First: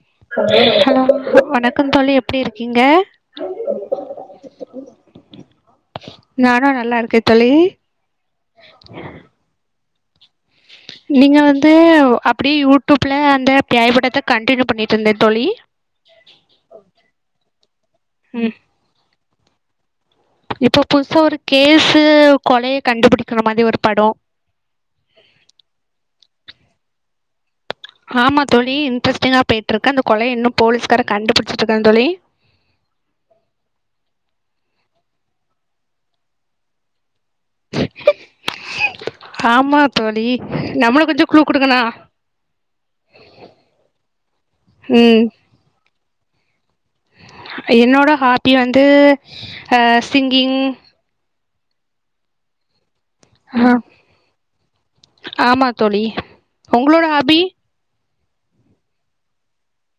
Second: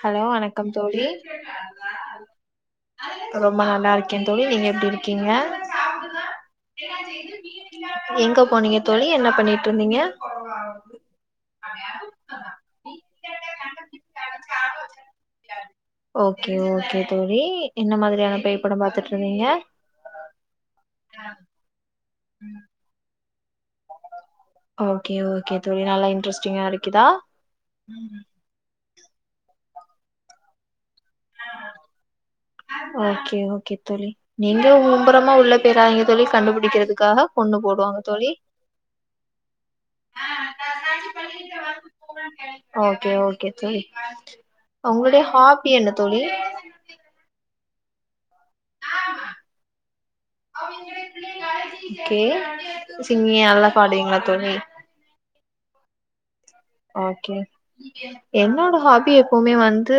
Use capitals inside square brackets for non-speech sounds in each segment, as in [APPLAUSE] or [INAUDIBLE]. Hello வணக்கம் hello தோழி வணக்கம் தோழி எப்டி இருக்கீங்க ரொம்ப நல்லா இருக்க தோழி நீங்க எப்படி இருக்கீங்க நானு நல்லா இருக்கே தோழி எங்க போனீங்க தோழி என்ன பண்ணிட்டு இருந்தீங்க நீங்க வந்து அப்படி யூடியூப்ல அந்த பியாபடத்த கண் கீழப் பண்ணிட்டு இருந்த தோலி ஓக்கே ஓக்கே தோழி என்ன மாதிரியான ம் பேய்ப்படம் பாத்துட்டுருக் [UNINTELLIGIBLE] இப்போ புதுசா ஒரு கேஸு கொலைய கண்டுபுடி ஓக்கே ஓக்கே தோழி நல்லா இன்ரஸ்ட் ங்க அடிக்கிதா ஆமா தோழி கிரிஸ்டினா போய்ட்ருக்க அந்த கொலைய இன்னு போலீஸ்கார கண்டுபுடிச்சுட்றாங்க தோழி ஓக்கே ஓக்கே தோழி நீங்கலு மும்பறமா உள்ளே பேராதிங்க தோழி கண்டுபிடிக்கிறதுக்காக கொன்னுபோடுவாங்க தோலி ஆமா தோழி நம்மளு கொஞ்சோ குழு குடுக்கணு ஒக்கே ஒக்கே தோலி உங்களுடைய ம் ஆஃபி என்ன தோலி என்னோட ஹா ப்பி வந்து ஹ சிங்கிங் கே சிங்கிய நல்லா பாடுவீங்களா தோழி தோளி ஓகே என்னோட ஹாபி எப்பவுமே வந்து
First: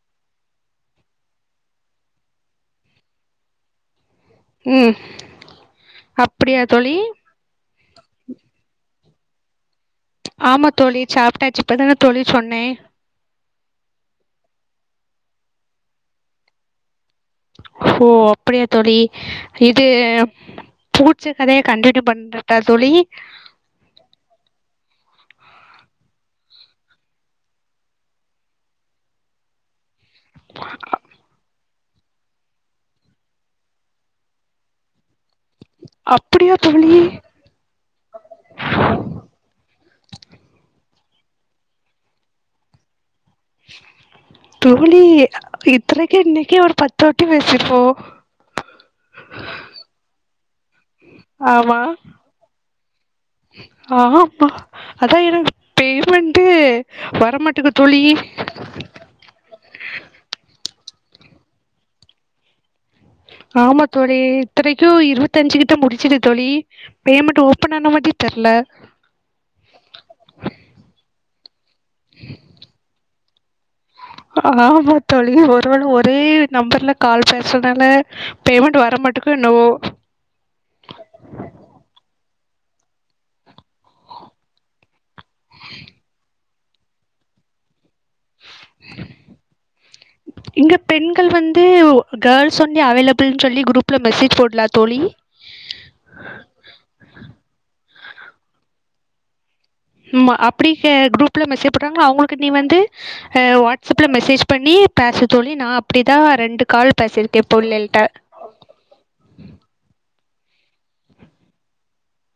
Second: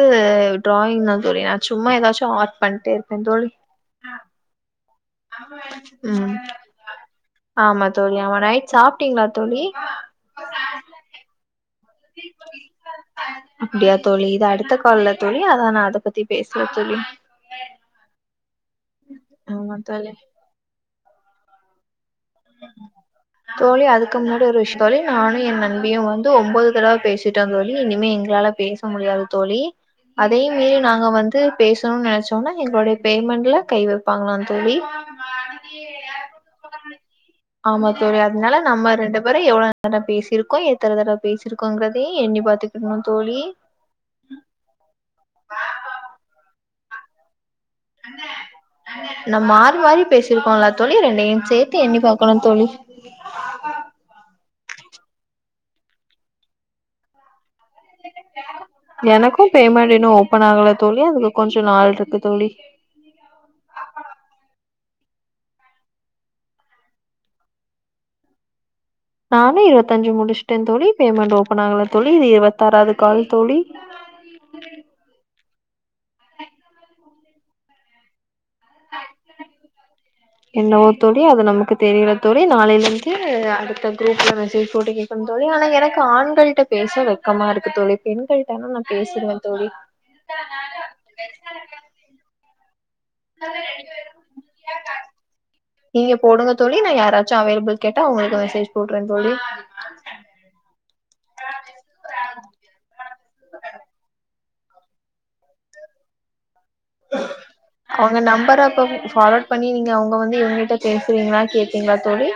டிராயிங் தா தோழி நா சும்மா ஏதாச்சு ஆர்ட் பண்ட்டே இருப்ப தோழி உம் ம் அப்படியா தோழி ஆமா தோழி ஆமா நைட் சாப்ட்டீங்களா தோழி ஆமா தோழி சாப்ட்டாச்சு இப்பதான தோழி சொன்னே டுத்த காால்ல தோழி அத நா அத பத்தி பேசல தோழி ஓ அப் அப்படியா தோழி ஆமா இது தோழி பூ மிச்ச கதையை கண்டினியூ பன் தோழி அதுக்கு முன்னாடி ஒரு விஷய தோழி நானும் எ நண்பியும் வந்து ஒம்போது தடவை பேசிட்டோ தோழி இனிமே எங்களால பேச முடியாது தோழி அதையு மீறி நாங்க வந்து பேச னொன் நெனைச்சோம்னா எங்களொடைய பேமெண்ட்ல கை வெப்பாங்களா தோழி அப்படியா தோழி ஆமா தோழி அதனால நம்ம ரெண்டு பேரு எவ்வளோ நேர பேசிருக்கோம் எத்தன தடவ பேசிருக்கோங்கிறதையும் எண்ணி பாத்துக்கோங்க தோழி இத்தனைக்கு இன்னைக்கே ஒரு பத் து வாட்டி பேசி நா மாறி மாறி பேசி இருக்கோல தோழி என்னையும் சேர்த்து என்னி பாக்கணும் தோழி ஆஹ் அப்பா அதான் எனக்கு பேமெண்டே வரமாட்டங்து எனக்கும் பேமெண்ட் இன்னும் ஓபன் ஆகல தோழி அதுக்கு கொஞ்ச நாள்ருக்கு தோழி ஆமா தோழி இத்தனைக்கு இருபத்தஞ்சு கிட்ட முடிச்சுட்ட தோழி பேமெண்ட் ஓபன் ஆன மாட்டி தெர்ல நானு இருபத்தஞ்சு முடிச்சுட்டே தோழி பேமெண்ட் ஓபன் ஆகல தோழி இது இருபத்தாறாவது கால் தோழி ஆஹ் ஆமா தோழி ஒரு தோழி ஒரே நம்பர்ல கால் பேசுறதுனால பேமெண்ட் வர மாட்டக்கோ என்னவோ என்னவோ தோழி அது நமக்கு தெரில தோழி நாளையிலெந்து அது அந்த குரூப்ல மெசேஜ் போட்டு கேக்கணு தோழி ஆனா எனக்கு ஆண்கள்ட்ட பேச வெக்கமா இருக்கு தோழி. பெண்களட்டனா நா பேசிருவே தோழி. இங்க லி அவைலபிள்னு சொல்லி குரூப்ல மெசேஜ் போடலா தோழி நீங்க போடுங்க தோழி நா யாராச்சு அவைலபிள் கேட்டா உங்களுக்கு மெசேஜ் போடுறே தோழி. ம்மா அப்படி ச குரூப்ல மெசேஜ் போட்டாங்கனா அவங்களுக்கு நீ வந்து வாட்ஸ்அப்ல மெசேஜ் பண்ணி பேச சொல்லி நா அப்படிதா ரெண்டு கால் பேசியிருக்கேன் புள்ளைகள்ட்ட அவங்க நம்பரா இப்ப ஃபார்வர்ட் பண்ணி நீங்கவுங்க அவங்க எங்கிட்ட பேசுறீங்களா கேப்பீங்களா தோழி.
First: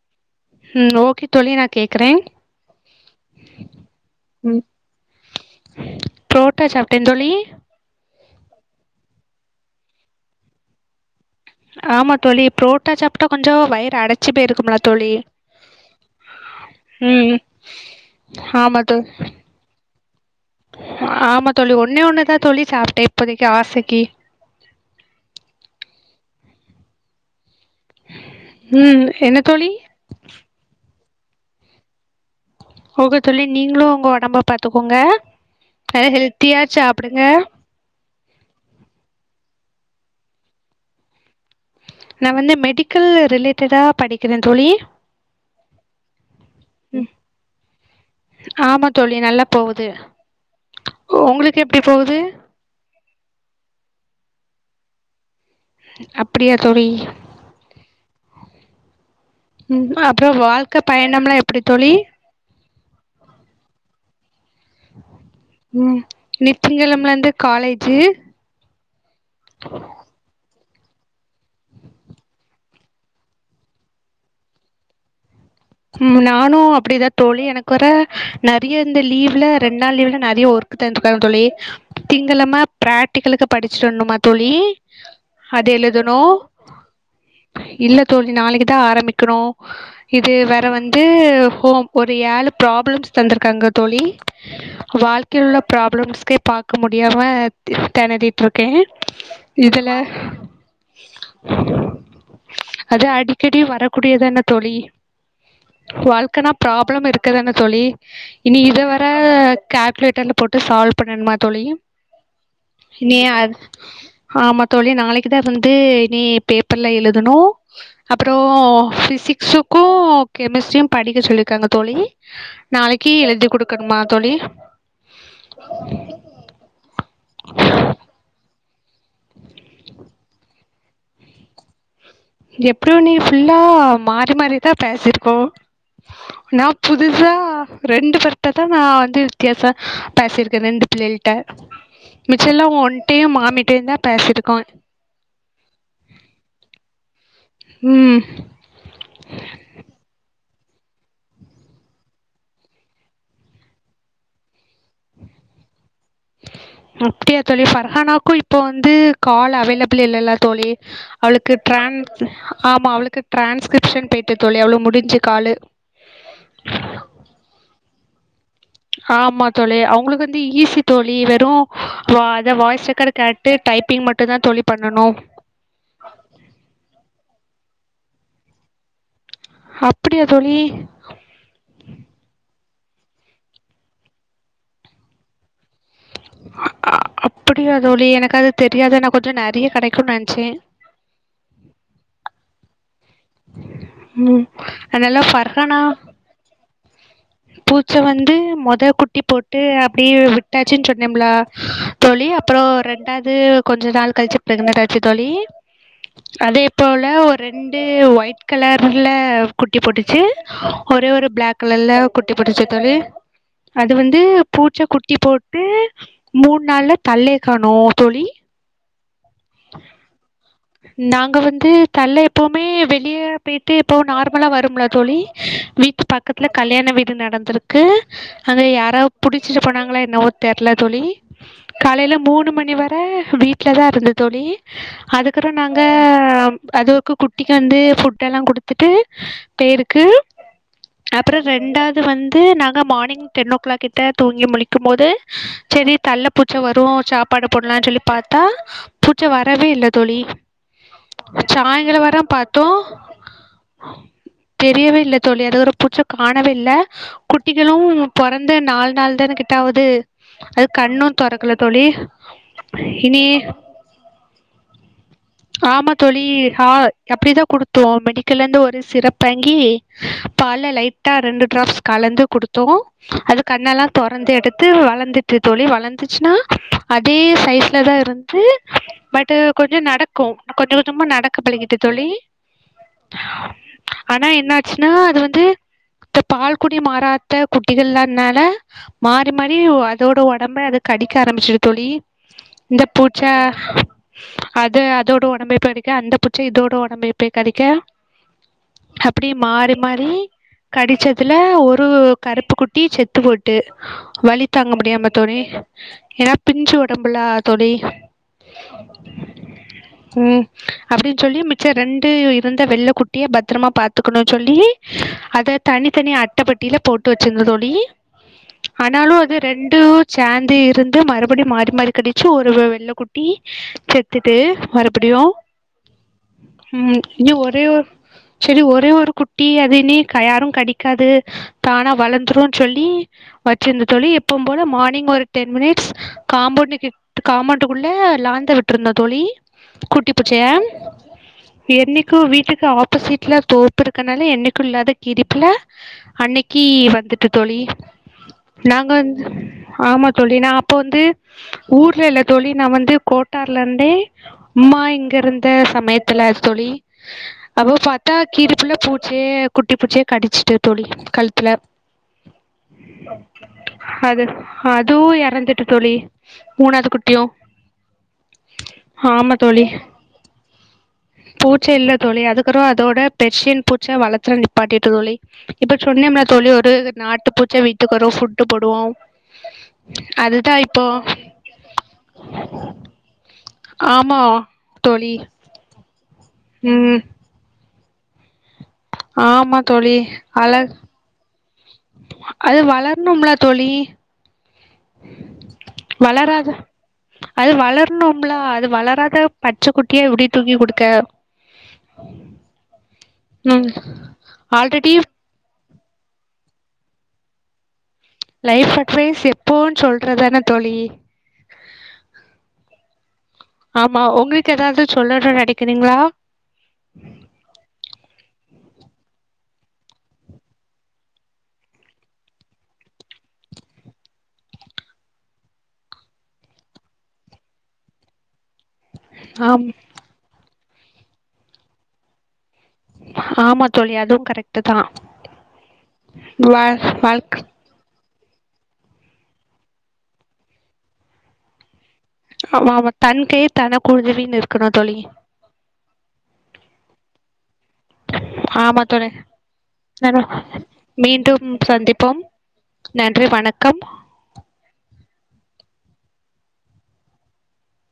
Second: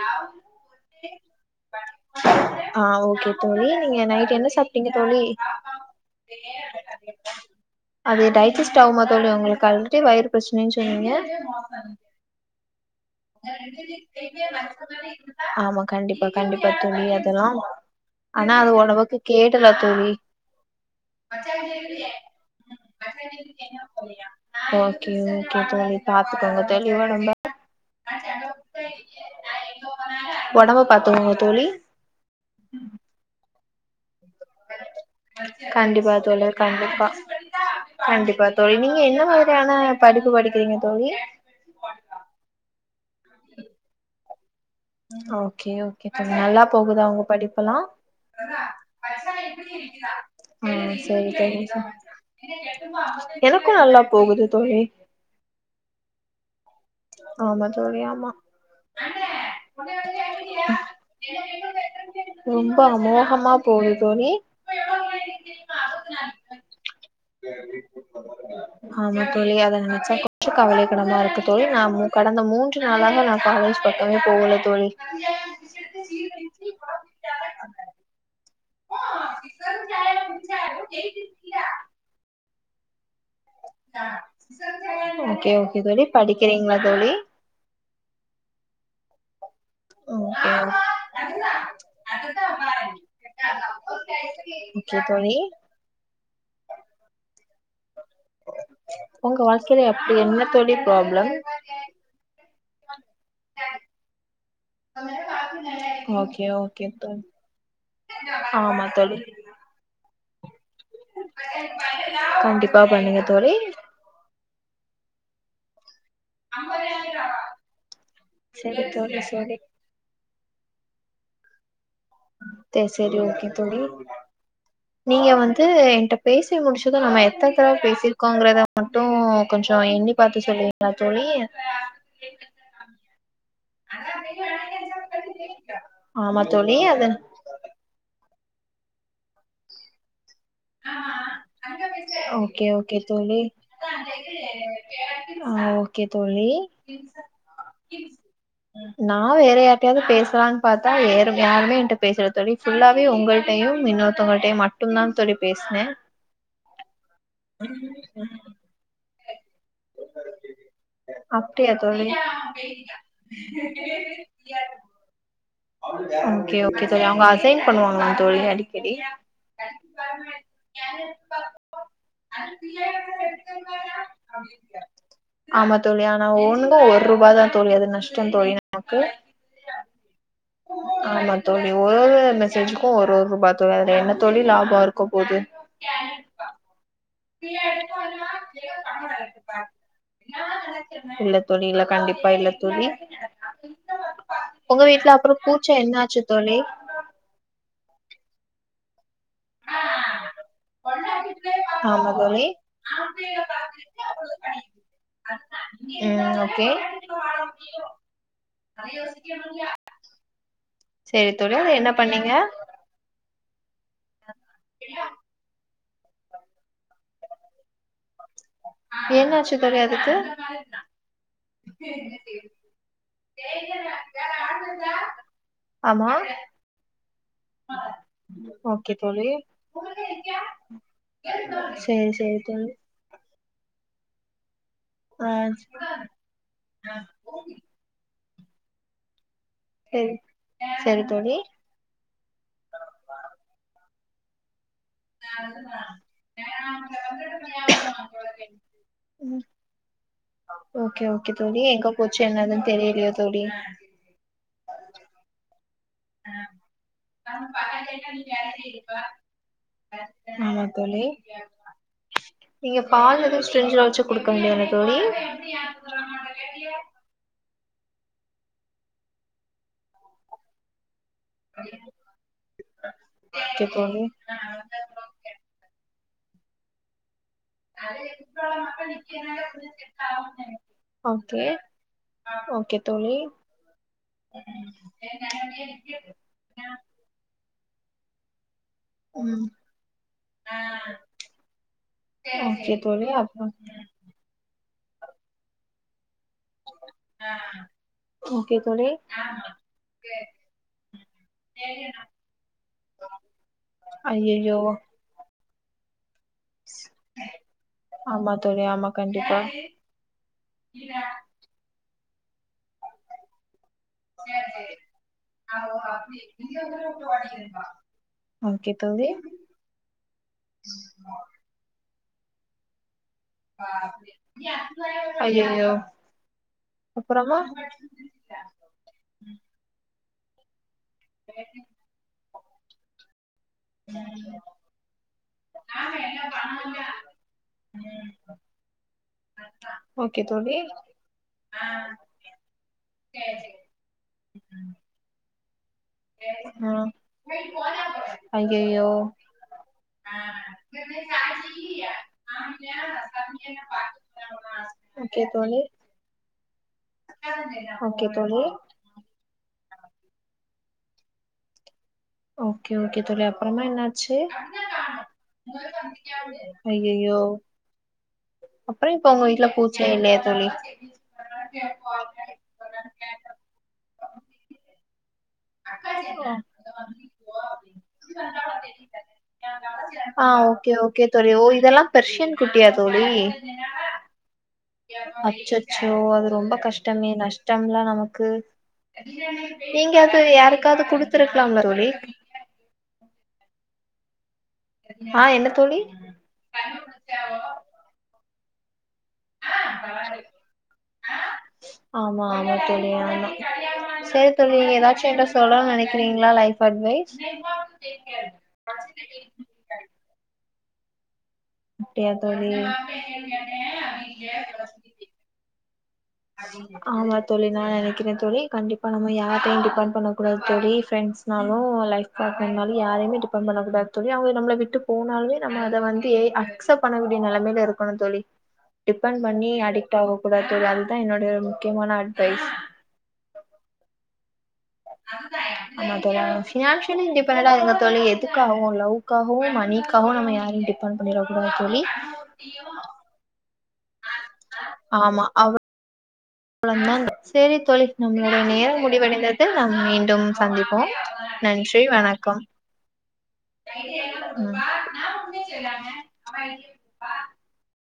உம் ஓகே தோழி நா ஆஹ் ஓகே தோழி நீங்க நைட்டு என்ன ம் சாப்ட்டீங்க தோழி புரோட்டா சாப்ட்டேன் தோழி அதே டயட் ஜஸ்ட் ஆகுமா தோழி உங்களுக்கு ஆல்ரெடி வயறு பிரச்சனைன்னு சொன்னீங்க. ஆமா தோழி ப்ரோட்டா சா ஆமா கண்டிப்பா கண்டிப்பா தோழி ம் அதெல்லா ஆனா அது ஆமா தோழி உணவுக்கு கேடல தோழி ஆமா தோழி ஒன்னே ஒண்ணுதா தோழி சாப்ட்டேன் இப்போதைக்கு ஆசைக்கு ஓகே ஓகே தோழி. பாத்துக்கோங்க தோழி ஒடம்ப ம் என்ன தோழி ஒடம்ப பாத்துக்கோங்க தோழி ஓகே தோழி நீங்களும் உங்க ஒட் கண்டிப்பா தோழி ஹெல்த்தியா கண்டிப்பா சாப்டுங்க கண்டிப்பா தோழி நீங்க என்ன மாதிரியான படுப்பு படிக்கிறீங்க தோழி நா வந்து மெடிக்கல் ரிலேட்டடா படிக் க்கிறே தோழி ஓகே ஓகே தோழி நல்லா போகுதா ம் உங்க படிப்பெல்லா ஆமா தோழி நல்லா போகுது ம் செரி தோழி உங்களுக்கு செ எப்டி போகுது எனக்கும் நல்லா போகுது தோழி அப்படியா ஆமா தோழி ஆமா ம் அப்றோ வாழ்க்க பயணம்லா எப்டி தோழி ரொம்ப அமோகமா போகுது தோழி ம் இன்னைக்கு திங்களம்லருந்து காலேஜு ஆமா தோழி அத நெனைச்சா கொஞ் கவலைக்கிடமா இருக்கு தோழி நா மு கடந்த மூன்று நாளாக நா காலேஜ் பக்கமே போகல தோழி ம் நானு அப்படிதா தோழி எனக்கு வேற இப்பயே இந்த லீவ்ல ரெண்ட் நாள் லீ்வ்ல நெறைய ஒர்க் தந்துருக்காங்க தோழி திங்கெழம ப்ரக்ட்டிகளுக்கு படிச்சட்டு வரணுமா தோழி ஓகே அது ஓகே தோழி எழுதணு படிக்கிறீங்களா தோழி இல்ல தோழி நாளைக்கு தா ஆரம்பி க்குறோ இது ஓகே வேற வந்து ஹோம் ஒரு ஏழு ப்ராப்ளம்ஸ் தந்திருக்காங்க தோழி ஓகே தோழி வாழ்க்கையில ப்ராப்ளம்ஸ்கே பாக்க முடியாம தெனறிட்ருக்கே உங்க வாழ்க்கையில இதுல எப்டி என்ன தோழி ப்ராப்ளம் அது அடிக்கடி வரக்கூடியது தான தோழி ஓகே வாழ்க்கனா ஓகே ப்ராப்ளம் தோழி இருக்கு தான தோழி இனி ஆமா இதுவர தோழி கே வீட்டான்ட போட் சால்வ் பண்ணனுமா தோழி கண்டிப்பா இனி பண்ணுங்க தோழி அத் ஆமா தோழி நாளைக்கு தான் வந்து நீ பேப்பர்ல எழுதனு அப்புறோ செரி தோழி பிசிக்ஸ்ஸு செரி ஓ ஓகோ கெமிஸ்ட்ரியும் படிக்க சொல்லிருக்காங்க தோழி ம் செரி நாளைக்கு செரி எழுதி ஓகே தோழி குடுக்கணுமா தோழி நீங்க வந்து என்ட பேசி முடிச்சுல்லாமே எத்தனதரவ பேசிருக்கோங்கறத மட்டு கொஞ்சோ எண்ணிப் பாத்து சொல்லுவீங்களா தோழி எப்டியு நீ ஃபுல்லா மாறி மாறிதான் பேசிருக்கோம் ஆமா தோழி நான் அது புதுசா ரெண்டு பேரு இப்பதா நான் வந்திருக்கேன் சார் பேசிருக்கே ரெண்டு பிள்ளைள்ட்ட மிச்செல்லா ஓகே ஓகே ஒன்டையு தோழி மாமிட்டையு தா பேசிட்ருக்கோ ஆ ஓகே தோழி நா வேற யாருட்டையாவது பேஸ் கற்கலாம் பாத்தே யார் யாருமே என்ட்ட பேசல தோழி ஃபுல்லாவே உங்கள்ட்டையும் இன்னொருத்தவங்கள்ட்டையும் மட்டும்தான் தோழி பேசனே அப்பிடியா தோழி பர்ஹானாவுக்கு இப்போ வந்து காலர் அவைலபல் இல்லல்ல தோழி அவளுக்கு அப்டியா டிரான் தோழி ஆமா அவளுக்கு டிரான்ஸ்கிரிப்ஷன் போய்ட்டு தோழி அவுளுக்கு முடிஞ்சு காலு ஓகே ஓகே தோழி அவுங்க அசைன் பண்ணுவாங்க தோழி அடிக்கட் ஆமாம் தோழி அவங்களுக்கு வந்து ஈஸி தோழி வெறும் வா அதை வாய்ஸ் ரெக்கார்டு கேட்டு டைப்பிங் மட்டும்தான் தோழி பண்ணணும் ஆமா தோழி ஆனா ஒண்ணுங்க்கா ஒரு ரூபாய தா தோழி அது நஷ்டம் தோழி நமக்கு அப்பிடியா ஆமா தோழி ஒரு ஒரு மி சஜூக்கு ஒரு ஒரு ரூபா தோழி அதுல என்ன தோழி லாபோ இருக்க போது [UNINTELLIGIBLE] அப்படியா தோழி எனக்கு அது தெரியாது நான் கொஞ்சம் நிறைய கிடைக்கும்னு நினச்சேன் இல்ல தோழி இல்ல கண்டிப்பா இல்ல தோழி ம் உங்க வீட்ல அதெல்லா அப்புறம் பூச்சா பர்ஹானா என்ன ஆச்சு தோழி பூச்ச வந் டு மொத குட்டி போட்டு அப்டியே விட்டாச்சுன் சொல் நெபுளா தோழி அப்புறோ ரெண்டாது கொஞ்ச நாள் கழிச்சு பிரக்னன்ட் ஆச்சு தோழி ம் அதே ஓகே போல ஒர் ரெண்டு சேவ் ஒயிட் கலர்ல குட்டி போட்டுச்சு ஒரே ஒரு சரி தோழி பிளாக் அது என்ன கலர்ல பண்ணீங்க குட்டி போட்டுச்சா தோழி அது வந்து பூச்சா குட்டி போட்டு மூண் நாள்லே தள்ளே காணு தோழி என்னாச்சு தெரியா அதுக்கு நாங்க வந்து தள்ள எப்பமே வெளியே போய்ட்டு எப்பவு நார்மலா வரும்ல தோழி வீட்டு ஆமா பக்கத்துல கல்யாண வீடு நடந்திருக்கு அங்க ஓகே யாரோ தோழி புடிச்சிட்டு போனாங்களா என்னவோ தெர்ல தோழி சேரி காலையில சேரி மூணு தோழி மணி வர வீட்ல தா இருந்த தோழி ஆ இருக்குறோ நாங்க அதுவக்கு குட்டிக்கு வந்து ஃபுட் எல்லா குடுத்துட்டு தேயிருக்கு சேரி சேரி தோழி அப்பற ரெண்டாவது வந்து நாங்க மார்னிங் டென்னோ கிளாக் த தூங்கி முழிக் இருக்கு போது செரி தள்ள பூச்ச வரு சாப்பாடு போடலாம்னு சொல்லி பாத்தா பூச்ச வரவே இல்ல தோழி ஓகே ஓகே தோழி எங்க சாய்ந்தர வர போச்சு பாத்தோ என்னதுன்னு தெரியலையே தோழி தெரியவே இல்ல தோழி அது ஒரு புச்ச காணவில்ல குட்டிகளு பொறந்த நால் நாள்தானே [UNINTELLIGIBLE] அது கண்ணோ தொறக்ல தோழி நீங்க இனி பால் எதுவும் ஸ்ட்ரிஞ்சுல வச்சு குடுக்க முடியாதா தோழி ஆமா தோழி ஆ அப்டிதா குடுத்தோ மெடிக்கலந்து ஒரு சிரப் பாங்கி பால்ல லை டா ரெண்டு டிராப்ஸ் கலந்து குடுத்தோ அது கண்ணெல்லா தொறந்து எடுத்து வளந்துட்டு தோழி வளந்து சுனா அதே சைஸ்லதா இருந்ச்சி பட்டு கொஞ்சோ நடக்கோ கொஞ்ச கொஞ்சமா நடக்க ஓகே பழகிட்டு தோழி ஓகே தோழி ஆனா என்னாச்சுனா அது வந்து இந்த பால்குடிய மறாத்த குட்டிகள் இல்லாத்னால மாறி ம் மாறி உ அதோட ஒடம்ப அது கடிக்க ஆரம்பிச்சிரு தோழி ஓகே இந்த தோழி பூச்ச அப்றோ அத அதோட ஒடம்ப [UNINTELLIGIBLE] அந்த புச்சி இதோட ஒடம்பயு போய் கடிக்க ஓகே தோழி அப்டி மாறி மாறி கடிச்சதுல ஒரு கருப்பு குட்டி செத்து போட்டு வலி ஐயையோ தாங்க முடியாம தோழி ஏனா பிஞ்சு ஒடம்புலா தோழி ஆமா தோழி ஆமா கண்டிப்பா உம் அப்டின் சொல்லி மிச்ச த ரெண்டுயு இருந்த வெள்ள குட்டிய பத் திரமா பாத்துகுனோனு சொல்லி அத தனித்தனி அட்டப்பெட்டில போட்டு வச்சிந்தோ தோழி ஓகே தோழி ஆனாலு அது ரெண்டொ சேந்து இருந்து மறுபடியு மாறி மாறி கடி சு ஒரு வெ வெள்ள கு டி செத்துட்டு மறுபுடியோ ஐயையோ உம் இன்யு அப்புறமா ஒரே ஒரு செரி ஒரே ஒரு குட்டி அது நி கயாரும் கடி கது தானா வளந்துரோன்னு சொல்லி வச்சிந்த தோழி எப்பம்போல மார்னிங் ஒரு டென் மினிட்ஸ் காம்போண்டு கிட் காம்போண்டுக்குள்ள லாந்த விட் ன்ன தொழி ஓகே குட்டி தோழி [UNINTELLIGIBLE] என்னிக்கு வீட்டுக்கு ஆப்போசிட்ல தோப்பு இருக்கனால என்னிக்கு இல்லாத கீறி ப்பிள்ள அன்னைக்கி ஆ வந்துட்டு தோழி ஐயையோ நாங்க வந்து ஆமா தோழி நா அப்போ வந்து ஊர்ல இல்ல தோழி நா வந்து கோ தார்ல இந்தே அம்மா இங்க ஓகே இருந்த தோழி சமயத்துல தோழி அபோ ஓகே பாத்தா தோழி கீறிப்புள்ள பூட்ச்சே த குட்டி புச்சியே கடிச்சுட்டு தோழி கழ்த்துல ஓகே ஓகே தோழி அப்பறமா என்னாச்சு அது அதுவு எறந்துட்டு தோழி மூணாவது அய்யய்யோ குட்டியு ஆமா தோழி தோழி பூச்சே இல்ல தோழி அதுக்கறவ அதோட பெர்சியன் பூச்சா வளர்த்தற நிப்பாட்டிட் தோழி இப்ப சொன்னம்ளே தோழி ஒரு விட் நாட்டு பூச்ச வித்துக்கறோ ஃபுட்ட போடுவோ ஆ அதுதா ஓகே இப்போ ஓகே ம் ஆமா தோழி அச்சச்சோ அது ரொம்ப ம் கஷ்டமே நஷ்டம்லா நமக்கு ஆமா தோழி அல யாருக்காது குடுத்திரு அது வளர்ணும்ல தோழி ஆ என்ன தோழி வளராத அது வளர்ணு ம்ல அது வளரா ஆமா ஆமா தோழி ஆமா ம் சரி தோழி நீங்க ஆல்ரெடி எதாச்சு என்ட சொல்லனு நெனை ங்களா லைஃப் அட்வைஸ் லைஃப் அட்வைஸ் எப்போன் சொல்றதானே தோழி அப்டியா தோழி ஆமா உங்களுக்கு ஏதாவது சொல்லணும்னு நெனைக்கிறீங்களா ஆமா தோழி நா நெனைக்குறே தோழி கண்டிப்பா இப்ப நம்ம யாரையு டிபெண்ட் பண்ணக்க கூடாது தோழி ஃப்ரெண்ட்ஸ்னாலு லைஃப் பாட்னர்னாலு யாரையுமே டிபெண்ட் பண்ணக்க கூடாது தோழி அவங்க நம்ள விட்டு போனாலுமே நம்ம அத வந்து எத் அக்செப்ட் பண்ணக்கூடிய நெலமைல இருக்கணு தோழி டிபெண்ட் பண்ணி ஆம் அடிக்ட்டாக கூடாது [UNINTELLIGIBLE] இதா என்னோடைய ஒரு முக்கியமான அட்வைஸ் ஆமா தோழி அதுவும் கரெக்ட் தான் ஆமா தோழி வா பினான்சியலி வாழ்க் இபெண்டா இருங்க தோழி எதுக்காகவு லவ்காகவு மணிக்காகவு நம்ம யாரையு டிபெண்ட் பண்ணிட கூடாது தோழி ஆமா ஆமா தன் கை தனக்குதவினு இருக்கணு தோழி [UNINTELLIGIBLE] சேரிங் தோழி நம்ளுடைய ஆமா நேரம் தோழி முடிவடைந்தது நாம் நன்றி. மீண்டும் சந்திப்போம் மீண்டும் நன்றி சந்திப்போம் வணக்கம் நன்றி வணக்கம் ம் [UNINTELLIGIBLE]